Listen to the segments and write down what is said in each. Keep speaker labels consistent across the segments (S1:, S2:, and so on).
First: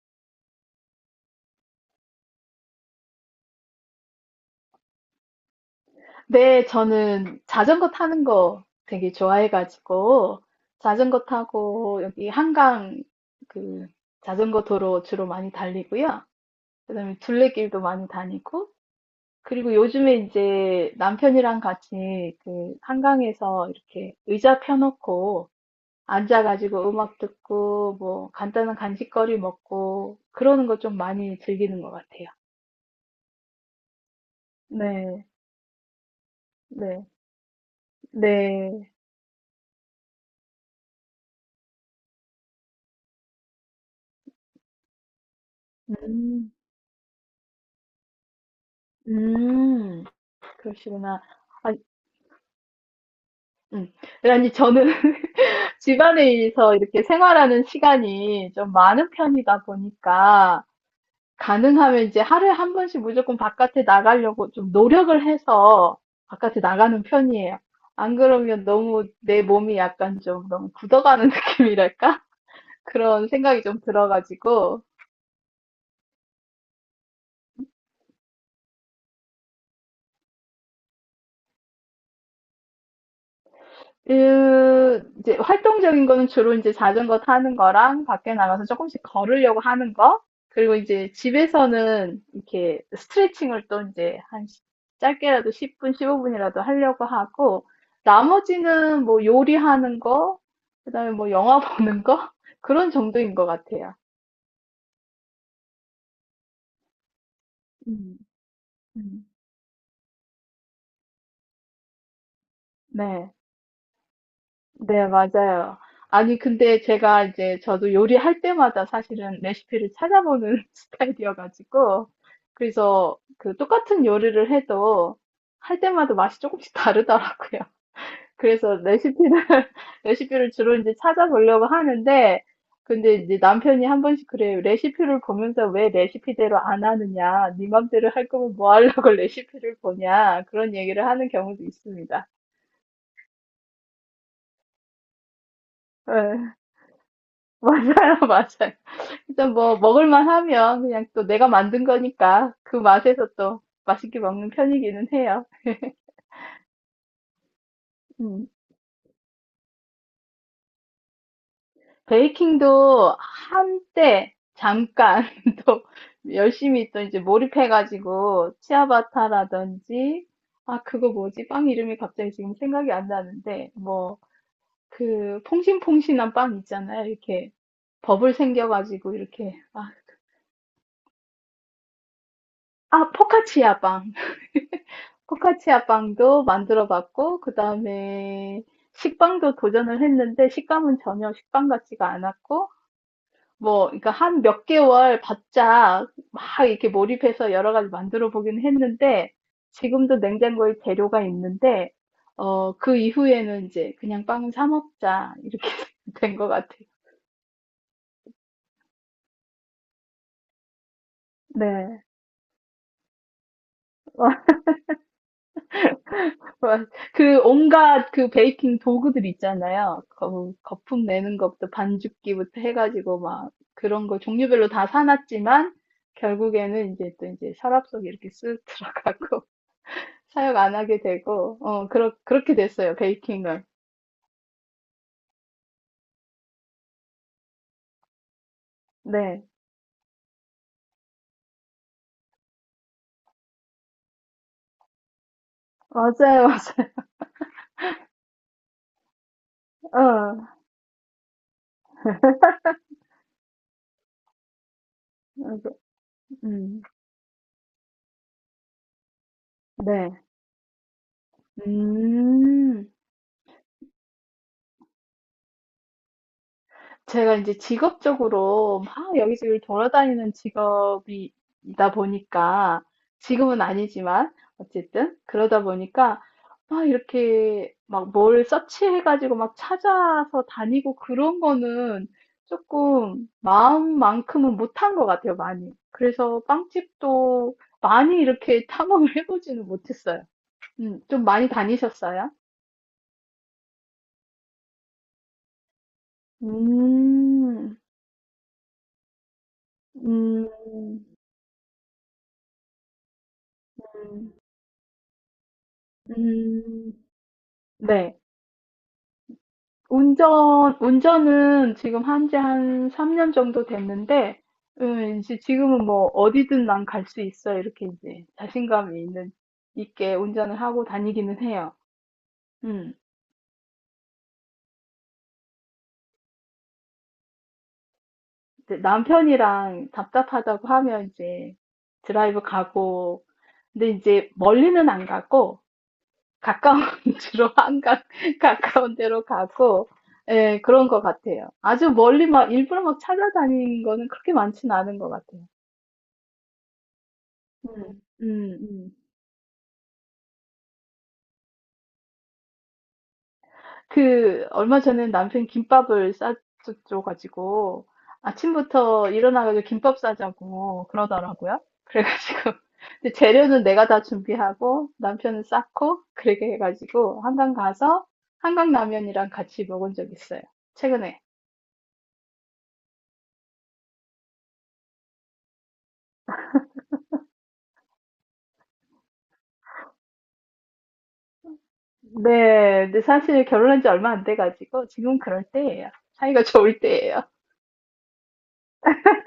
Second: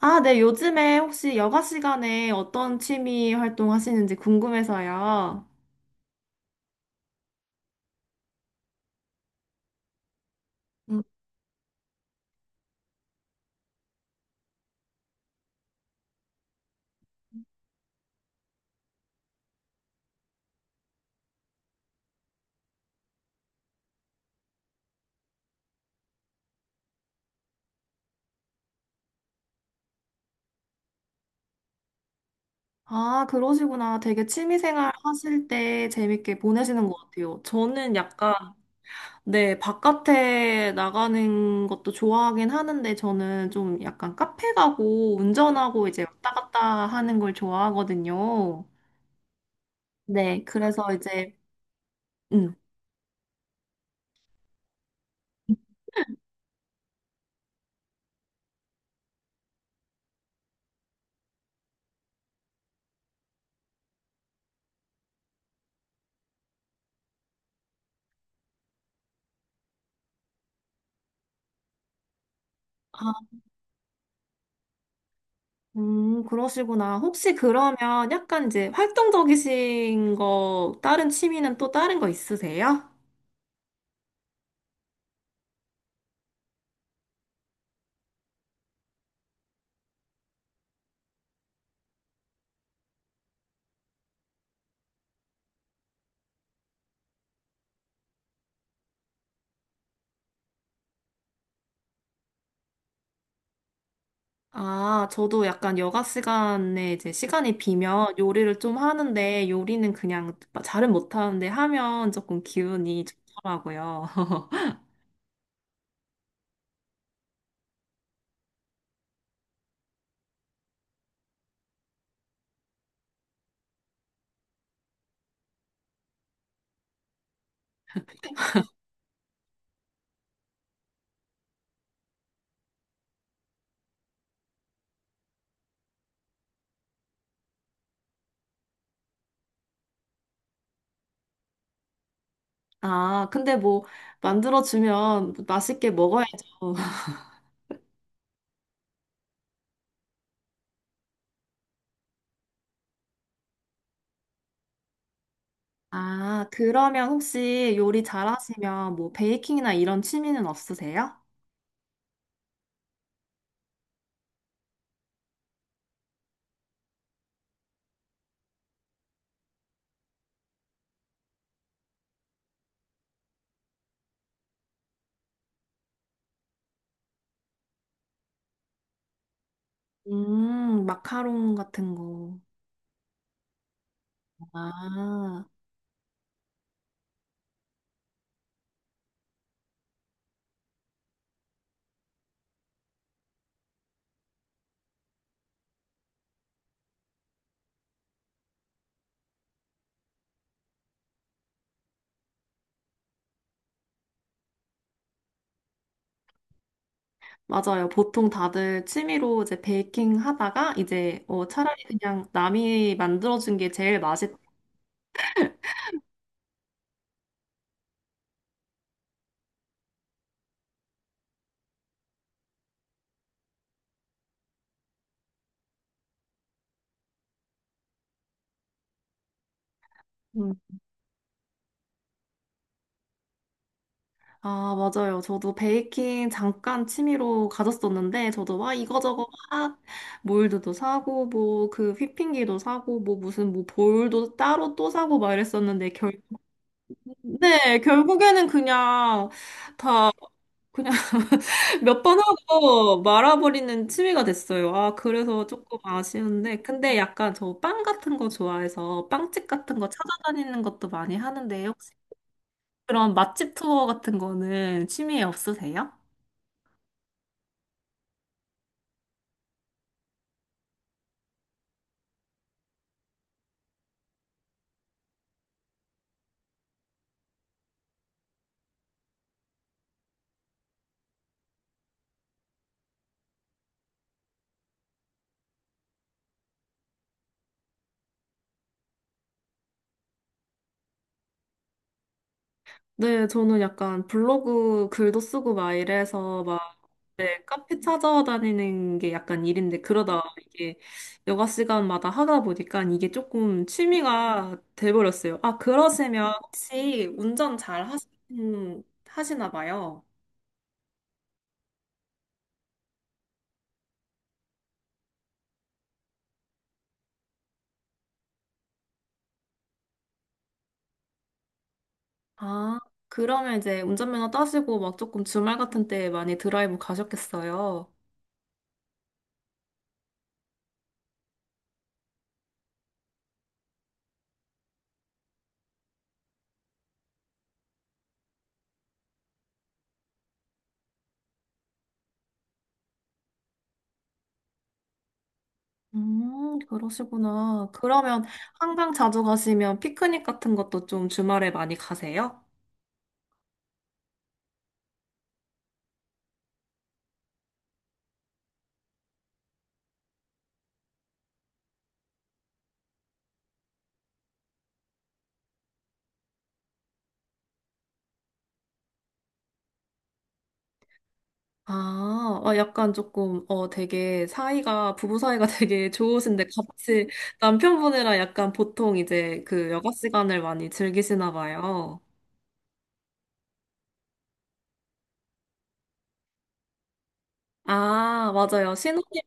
S1: 아, 네, 요즘에 혹시 여가 시간에 어떤 취미 활동 하시는지 궁금해서요.
S2: 네, 저는 자전거 타는 거 되게 좋아해가지고,
S1: 음,
S2: 자전거 타고 여기 한강 그 자전거 도로 주로 많이 달리고요. 그다음에 둘레길도 많이 다니고, 그리고 요즘에 이제 남편이랑 같이 그 한강에서 이렇게 의자 펴놓고 앉아가지고 음악 듣고 뭐 간단한 간식거리 먹고 그러는 거 좀 많이 즐기는 것 같아요.
S1: 아, 그러시구나. 되게 취미 생활
S2: 네,
S1: 하실 때 재밌게 보내시는 것
S2: 네,
S1: 같아요. 저는 약간,
S2: 네.
S1: 네, 바깥에 나가는 것도 좋아하긴 하는데, 저는 좀 약간 카페 가고 운전하고 이제 왔다
S2: 음,
S1: 갔다 하는 걸 좋아하거든요.
S2: 음.
S1: 네, 그래서
S2: 그러시구나.
S1: 이제,
S2: 아,
S1: 음.
S2: 음. 네, 아니, 저는 집안에서 이렇게 생활하는 시간이 좀 많은 편이다 보니까, 가능하면 이제 하루에 한 번씩 무조건 바깥에 나가려고 좀 노력을 해서 바깥에 나가는 편이에요. 안 그러면 너무 내 몸이 약간 좀 너무 굳어가는 느낌이랄까? 그런 생각이 좀 들어가지고,
S1: 그러시구나. 혹시 그러면 약간 이제 활동적이신 거, 다른 취미는 또 다른 거 있으세요?
S2: 그, 이제 활동적인 거는 주로 이제 자전거 타는 거랑 밖에 나가서 조금씩 걸으려고 하는 거, 그리고 이제 집에서는 이렇게 스트레칭을 또 이제 짧게라도 10분, 15분이라도 하려고 하고, 나머지는 뭐 요리하는 거, 그다음에 뭐 영화 보는 거, 그런 정도인 것 같아요.
S1: 아, 저도 약간 여가 시간에 이제 시간이 비면
S2: 음,
S1: 요리를 좀
S2: 음.
S1: 하는데 요리는 그냥 잘은 못하는데 하면 조금 기운이
S2: 네.
S1: 좋더라고요.
S2: 네, 맞아요. 아니, 근데 제가 이제 저도 요리할 때마다 사실은 레시피를 찾아보는 스타일이어가지고, 그래서 그 똑같은 요리를 해도 할 때마다 맛이 조금씩 다르더라고요. 그래서 레시피를, 레시피를 주로 이제 찾아보려고 하는데, 근데 이제 남편이 한 번씩 그래요. 레시피를 보면서 왜 레시피대로 안 하느냐. 네 맘대로 할 거면 뭐 하려고 레시피를 보냐. 그런 얘기를 하는 경우도 있습니다.
S1: 아, 근데 뭐 만들어주면 맛있게
S2: 네,
S1: 먹어야죠.
S2: 맞아요, 맞아요. 일단 뭐 먹을만 하면 그냥 또 내가 만든 거니까 그 맛에서 또 맛있게 먹는 편이기는 해요.
S1: 아, 그러면 혹시 요리
S2: 음.
S1: 잘하시면 뭐 베이킹이나 이런 취미는 없으세요?
S2: 베이킹도 한때 잠깐 또 열심히 또 이제 몰입해가지고 치아바타라든지 아 그거 뭐지? 빵 이름이 갑자기 지금 생각이 안 나는데 뭐 그 퐁신퐁신한 빵 있잖아요. 이렇게 버블 생겨가지고 이렇게 아,
S1: 마카롱 같은 거.
S2: 아 포카치아 빵.
S1: 아,
S2: 포카치아 빵도 만들어 봤고, 그 다음에 식빵도 도전을 했는데, 식감은 전혀 식빵 같지가 않았고, 뭐, 그러니까 한 몇 개월 바짝 막 이렇게 몰입해서 여러 가지 만들어 보긴 했는데, 지금도 냉장고에 재료가 있는데, 어, 그 이후에는 이제 그냥 빵은 사 먹자, 이렇게 된 것 같아요.
S1: 맞아요. 보통 다들 취미로 이제 베이킹 하다가 이제 어, 차라리
S2: 네.
S1: 그냥 남이 만들어준 게 제일 맛있
S2: 어, 맞- 그 온갖 그 베이킹 도구들 있잖아요. 거, 거품 내는 것부터 반죽기부터 해가지고 막 그런 거 종류별로 다 사놨지만 결국에는 이제 또 이제 서랍 속에 이렇게 쓱 들어가고
S1: 음.
S2: 사용 안 하게 되고 어 그렇게 됐어요 베이킹을.
S1: 아, 맞아요. 저도 베이킹 잠깐 취미로 가졌었는데, 저도 와, 이거저거
S2: 네
S1: 막, 몰드도 사고, 뭐, 그 휘핑기도 사고, 뭐, 무슨, 뭐, 볼도 따로 또 사고 막 이랬었는데, 결,
S2: 맞아요
S1: 네, 결국에는 그냥
S2: 맞아요. 어,
S1: 몇 번 하고 말아버리는 취미가 됐어요. 아, 그래서
S2: 어, 그,
S1: 조금 아쉬운데.
S2: 음,
S1: 근데 약간 저 빵 같은 거 좋아해서 빵집 같은 거
S2: 네.
S1: 찾아다니는 것도 많이 하는데, 혹시
S2: 음,
S1: 그런 맛집 투어 같은 거는 취미에 없으세요?
S2: 제가 이제 직업적으로 막 여기저기 돌아다니는 직업이다 보니까 지금은 아니지만 어쨌든 그러다 보니까 막 이렇게 막 뭘 서치해 가지고 막 찾아서 다니고 그런 거는 조금 마음만큼은 못한 것 같아요 많이. 그래서 빵집도 많이 이렇게 탐험을 해 보지는 못했어요. 음. 좀 많이 다니셨어요?
S1: 네, 저는 약간 블로그 글도 쓰고 막 이래서 네,
S2: 음.
S1: 카페 찾아다니는 게 약간 일인데, 그러다 이게
S2: 음.
S1: 여가 시간마다 하다 보니까 이게 조금
S2: 음.
S1: 취미가 돼버렸어요. 아, 그러시면
S2: 음.
S1: 혹시 운전 잘 하시
S2: 네.
S1: 하시나 봐요.
S2: 운전은 지금 한지 한 3년 정도 됐는데, 이제 지금은 뭐 어디든 난 갈 수 있어. 이렇게 이제 자신감이 있는, 있게 운전을 하고 다니기는 해요.
S1: 아,
S2: 음,
S1: 그러면 이제 운전면허 따시고 막 조금 주말 같은 때 많이 드라이브 가셨겠어요.
S2: 이제 남편이랑 답답하다고 하면 이제 드라이브 가고, 근데 이제 멀리는 안 가고, 가까운 주로 한강, 가까운 데로 가고, 예, 그런 것 같아요. 아주 멀리 막 일부러 막 찾아다니는 거는 그렇게 많지는 않은 것 같아요.
S1: 그러시구나.
S2: 음,
S1: 그러면
S2: 음,
S1: 한강
S2: 음.
S1: 자주 가시면 피크닉 같은 것도 좀 주말에 많이 가세요?
S2: 그, 얼마 전에 남편 김밥을 싸줘가지고, 아침부터 일어나가지고 김밥 싸자고 그러더라고요. 그래가지고, 근데 재료는 내가 다 준비하고, 남편은 싸고, 그렇게 해가지고, 한강 가서, 한강라면이랑 같이 먹은 적 있어요. 최근에.
S1: 아, 아, 약간 조금, 어, 되게 사이가, 부부 사이가 되게 좋으신데 같이 남편분이랑 약간 보통 이제 그 여가 시간을 많이 즐기시나 봐요.
S2: 네, 근데 사실 결혼한 지 얼마 안 돼가지고, 지금 그럴 때예요. 사이가 좋을 때예요.
S1: 아, 맞아요. 신혼이면,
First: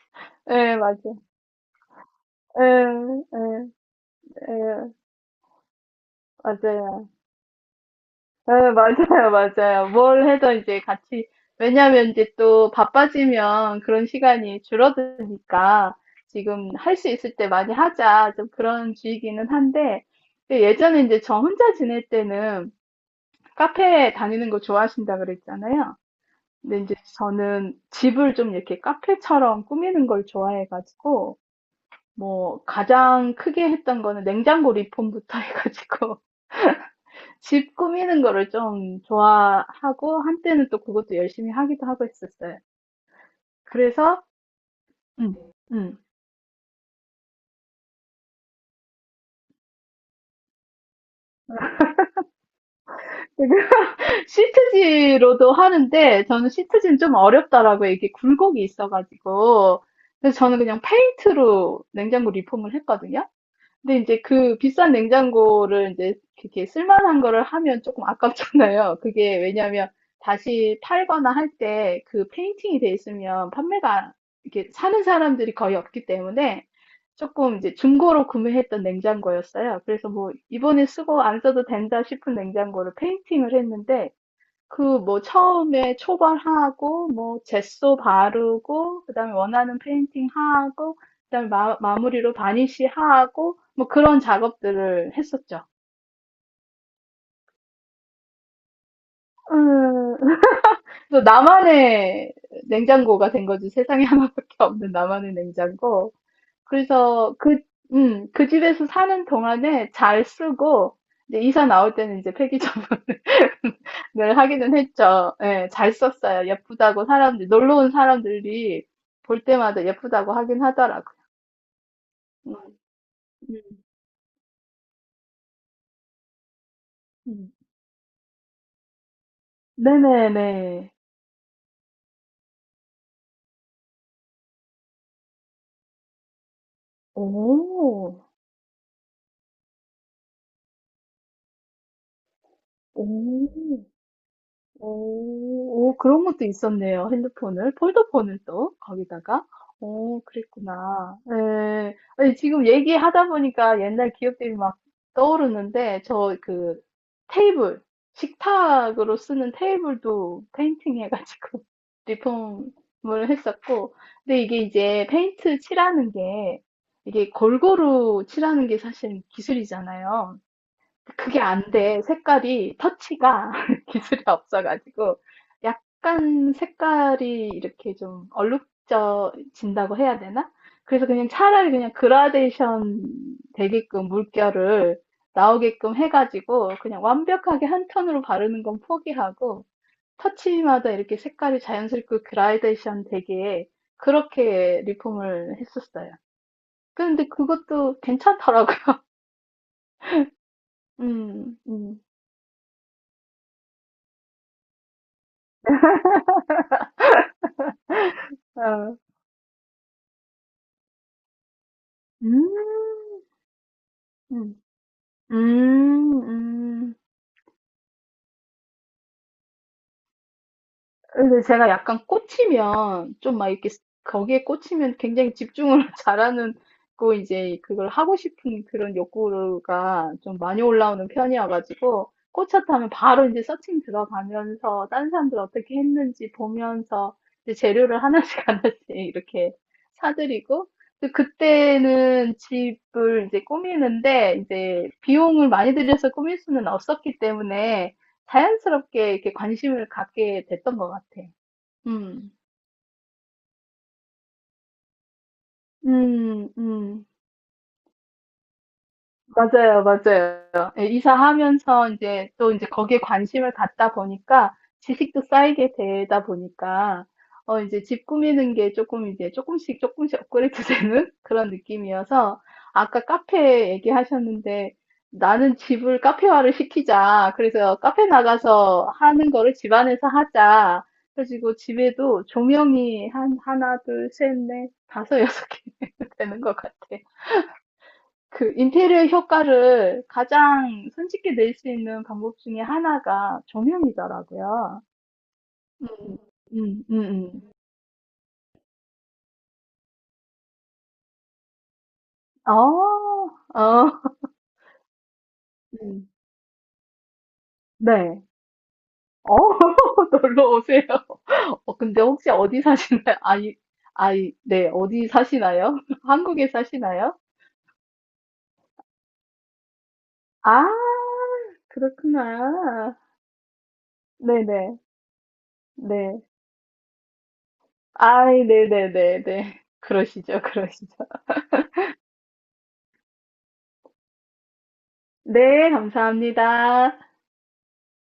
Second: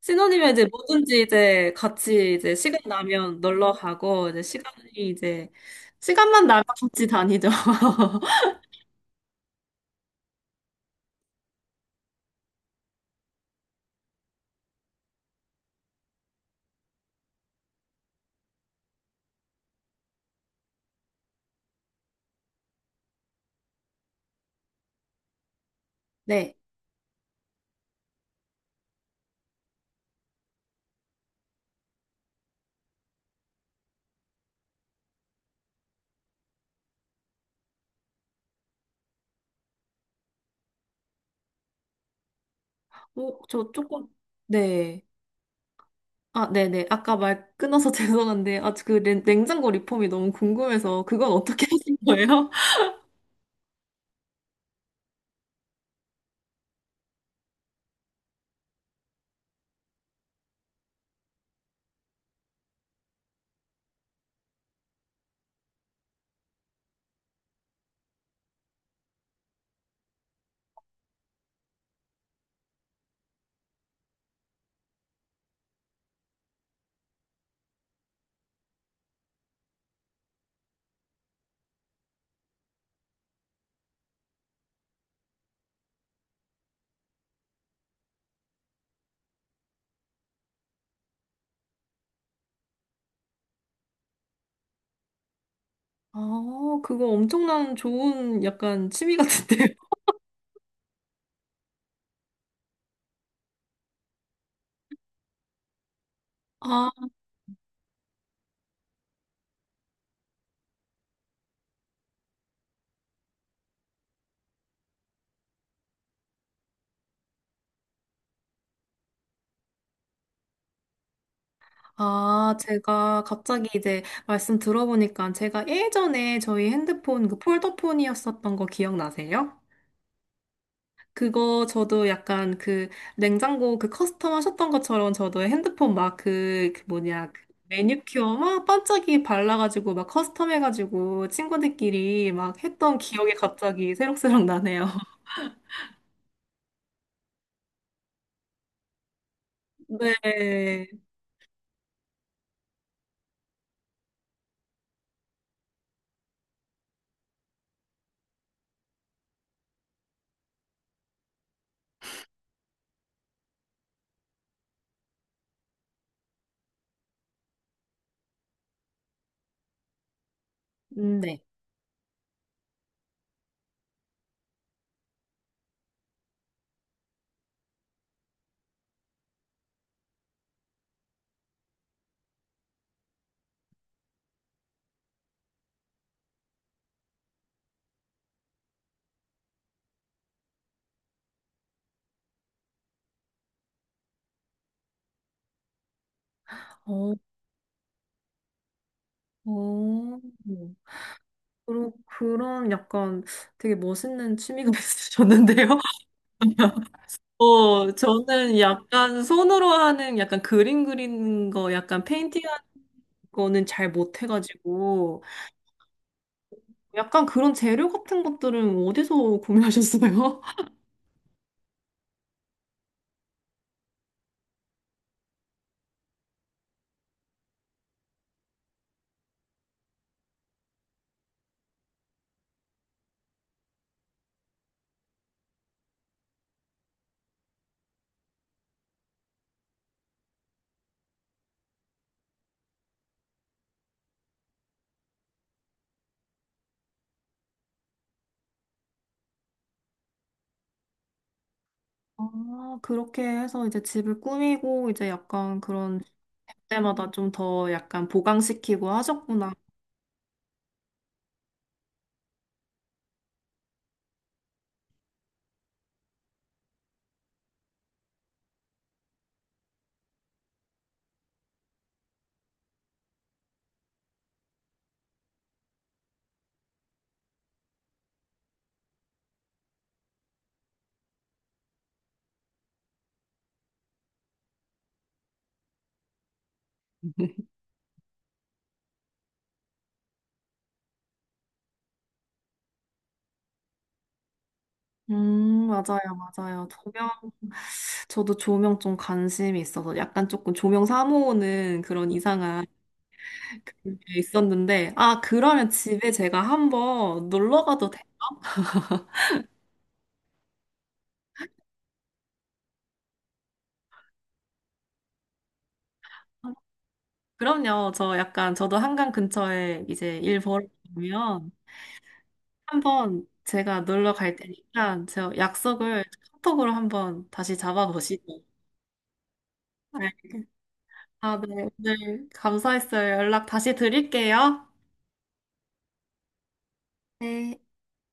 S1: 신혼이면 이제
S2: 네, 맞아
S1: 뭐든지 이제 같이 이제 시간
S2: 예,
S1: 나면 놀러 가고, 이제
S2: 예,
S1: 시간이
S2: 예,
S1: 이제, 시간만 나면 같이
S2: 맞아요.
S1: 다니죠.
S2: 네, 맞아요, 맞아요. 뭘 해도 이제 같이, 왜냐면 이제 또 바빠지면 그런 시간이 줄어드니까 지금 할 수 있을 때 많이 하자. 좀 그런 주의기는 한데, 근데 예전에 이제 저 혼자 지낼 때는 카페 다니는 거 좋아하신다 그랬잖아요.
S1: 네.
S2: 근데 이제 저는 집을 좀 이렇게 카페처럼 꾸미는 걸 좋아해가지고, 뭐, 가장 크게 했던 거는 냉장고 리폼부터 해가지고, 집 꾸미는 거를 좀 좋아하고 한때는 또 그것도 열심히 하기도 하고 했었어요.
S1: 어, 저 조금,
S2: 그래서
S1: 네.
S2: 응, 응.
S1: 아, 네네. 아까 말 끊어서 죄송한데, 아, 냉장고 리폼이 너무 궁금해서, 그건 어떻게 하신 거예요?
S2: 시트지로도 하는데 저는 시트지는 좀 어렵더라고요. 이게 굴곡이 있어가지고 그래서 저는 그냥 페인트로 냉장고 리폼을 했거든요. 근데 이제 그 비싼 냉장고를 이제 이렇게 쓸만한 거를 하면 조금 아깝잖아요. 그게 왜냐하면 다시 팔거나 할 때 그 페인팅이 돼 있으면 판매가 이렇게 사는 사람들이 거의 없기 때문에 조금 이제 중고로 구매했던 냉장고였어요. 그래서 뭐 '이번에 쓰고 안 써도 된다.' 싶은 냉장고를 페인팅을 했는데 그 뭐 처음에 초벌하고 뭐 젯소 바르고 그다음에 원하는 페인팅 하고 그다음에 마무리로 바니쉬 하고 뭐 그런 작업들을 했었죠.
S1: 아, 그거 엄청난 좋은 약간 취미 같은데요?
S2: 음, 그래서 나만의 냉장고가 된 거지. 세상에 하나밖에 없는 나만의 냉장고.
S1: 아,
S2: 그래서 그, 그 집에서 사는 동안에 잘 쓰고, 이제 이사 나올 때는 이제 폐기적으로 늘 하기는 했죠. 예, 잘 썼어요. 예쁘다고 사람들, 놀러 온 사람들이 볼 때마다 예쁘다고 하긴 하더라고요. 음,
S1: 아, 제가 갑자기
S2: 음,
S1: 이제 말씀 들어보니까 제가 예전에 저희 핸드폰 그
S2: 음.
S1: 폴더폰이었었던 거 기억나세요?
S2: 네네네.
S1: 그거 저도 약간 그 냉장고 그 커스텀 하셨던 것처럼 저도 핸드폰 막 그 뭐냐 그
S2: 오,
S1: 매니큐어 막 반짝이 발라가지고 막 커스텀 해가지고 친구들끼리 막 했던 기억이
S2: 오.
S1: 갑자기 새록새록 나네요.
S2: 오, 오, 그런 것도 있었네요. 핸드폰을, 폴더폰을 또, 거기다가. 오,
S1: 네.
S2: 그랬구나. 네. 아니, 지금 얘기하다 보니까 옛날 기억들이 막 떠오르는데, 저 그 테이블, 식탁으로 쓰는 테이블도 페인팅 해가지고 리폼을 했었고, 근데 이게 이제 페인트 칠하는 게, 이게 골고루 칠하는 게 사실 기술이잖아요.
S1: 음.
S2: 그게
S1: 네.
S2: 안 돼. 색깔이, 터치가 기술이 없어가지고, 약간 색깔이 이렇게 좀 얼룩져진다고 해야 되나? 그래서 그냥 차라리 그냥 그라데이션 되게끔 물결을 나오게끔 해가지고, 그냥 완벽하게 한 톤으로 바르는 건 포기하고, 터치마다 이렇게 색깔이 자연스럽게 그라데이션 되게, 그렇게 리폼을 했었어요.
S1: 어,
S2: 근데 그것도 괜찮더라고요.
S1: 어.
S2: 음,
S1: 그런,
S2: 음,
S1: 그런 약간 되게 멋있는 취미가 있으셨는데요. 어, 저는
S2: 어.
S1: 약간 손으로 하는 약간 그림 그리는 거 약간 페인팅
S2: 음.
S1: 거는 잘
S2: 음.
S1: 못해가지고
S2: 음, 음.
S1: 약간 그런 재료 같은 것들은 어디서 구매하셨어요?
S2: 근데 제가 약간 꽂히면, 좀 막 이렇게, 거기에 꽂히면 굉장히 집중을 잘하는, 고 이제 그걸 하고 싶은 그런 욕구가 좀 많이 올라오는 편이어가지고, 꽂혔다면 바로 이제 서칭 들어가면서, 다른 사람들 어떻게 했는지 보면서, 이제 재료를 하나씩 하나씩 이렇게 사들이고, 또 그때는 집을 이제 꾸미는데, 이제 비용을 많이 들여서 꾸밀 수는 없었기 때문에, 자연스럽게 이렇게 관심을 갖게 됐던 것 같아. 음,
S1: 아, 그렇게 해서 이제 집을 꾸미고 이제 약간 그런
S2: 음, 음.
S1: 때마다 좀 더 약간 보강시키고 하셨구나.
S2: 맞아요, 맞아요. 예, 이사하면서 이제 또 이제 거기에 관심을 갖다 보니까 지식도 쌓이게 되다 보니까 어제집 꾸미는 게 조금 이제 조금씩 조금씩 업그레이드 되는 그런 느낌이어서 아까 카페 얘기하셨는데 "나는 집을 카페화를 시키자. 그래서 카페 나가서 하는 거를 집 안에서 하자." 그래 가지고 집에도 조명이 한 하나, 둘, 셋, 넷, 다섯, 여섯 개 되는 것 같아요. 그 인테리어 효과를 가장 손쉽게 낼 수 있는 방법 중에 하나가 조명이더라고요.
S1: 맞아요,
S2: 음,
S1: 맞아요.
S2: 음,
S1: 조명,
S2: 음,
S1: 저도 조명 좀 관심이 있어서 약간 조금 조명 사모으는 그런 이상한
S2: 어, 어,
S1: 그런 게 있었는데, 아, 그러면
S2: 음.
S1: 집에 제가 한번 놀러 가도 돼요?
S2: 네. 어, 놀러 오세요. 어, 근데 혹시 어디 사시나요? 아이, 아이, 네, 어디 사시나요? 한국에 사시나요?
S1: 그럼요. 저 약간 저도 한강 근처에 이제 일
S2: 아,
S1: 벌어보면
S2: 그렇구나.
S1: 한 번 제가 놀러 갈
S2: 네네, 네.
S1: 테니까 저 약속을
S2: 네.
S1: 카톡으로 한번 다시 잡아보시죠.
S2: 아이, 네네네네.
S1: 네.
S2: 그러시죠, 그러시죠.
S1: 아, 네. 오늘 감사했어요. 연락 다시 드릴게요.
S2: 네, 감사합니다.
S1: 네.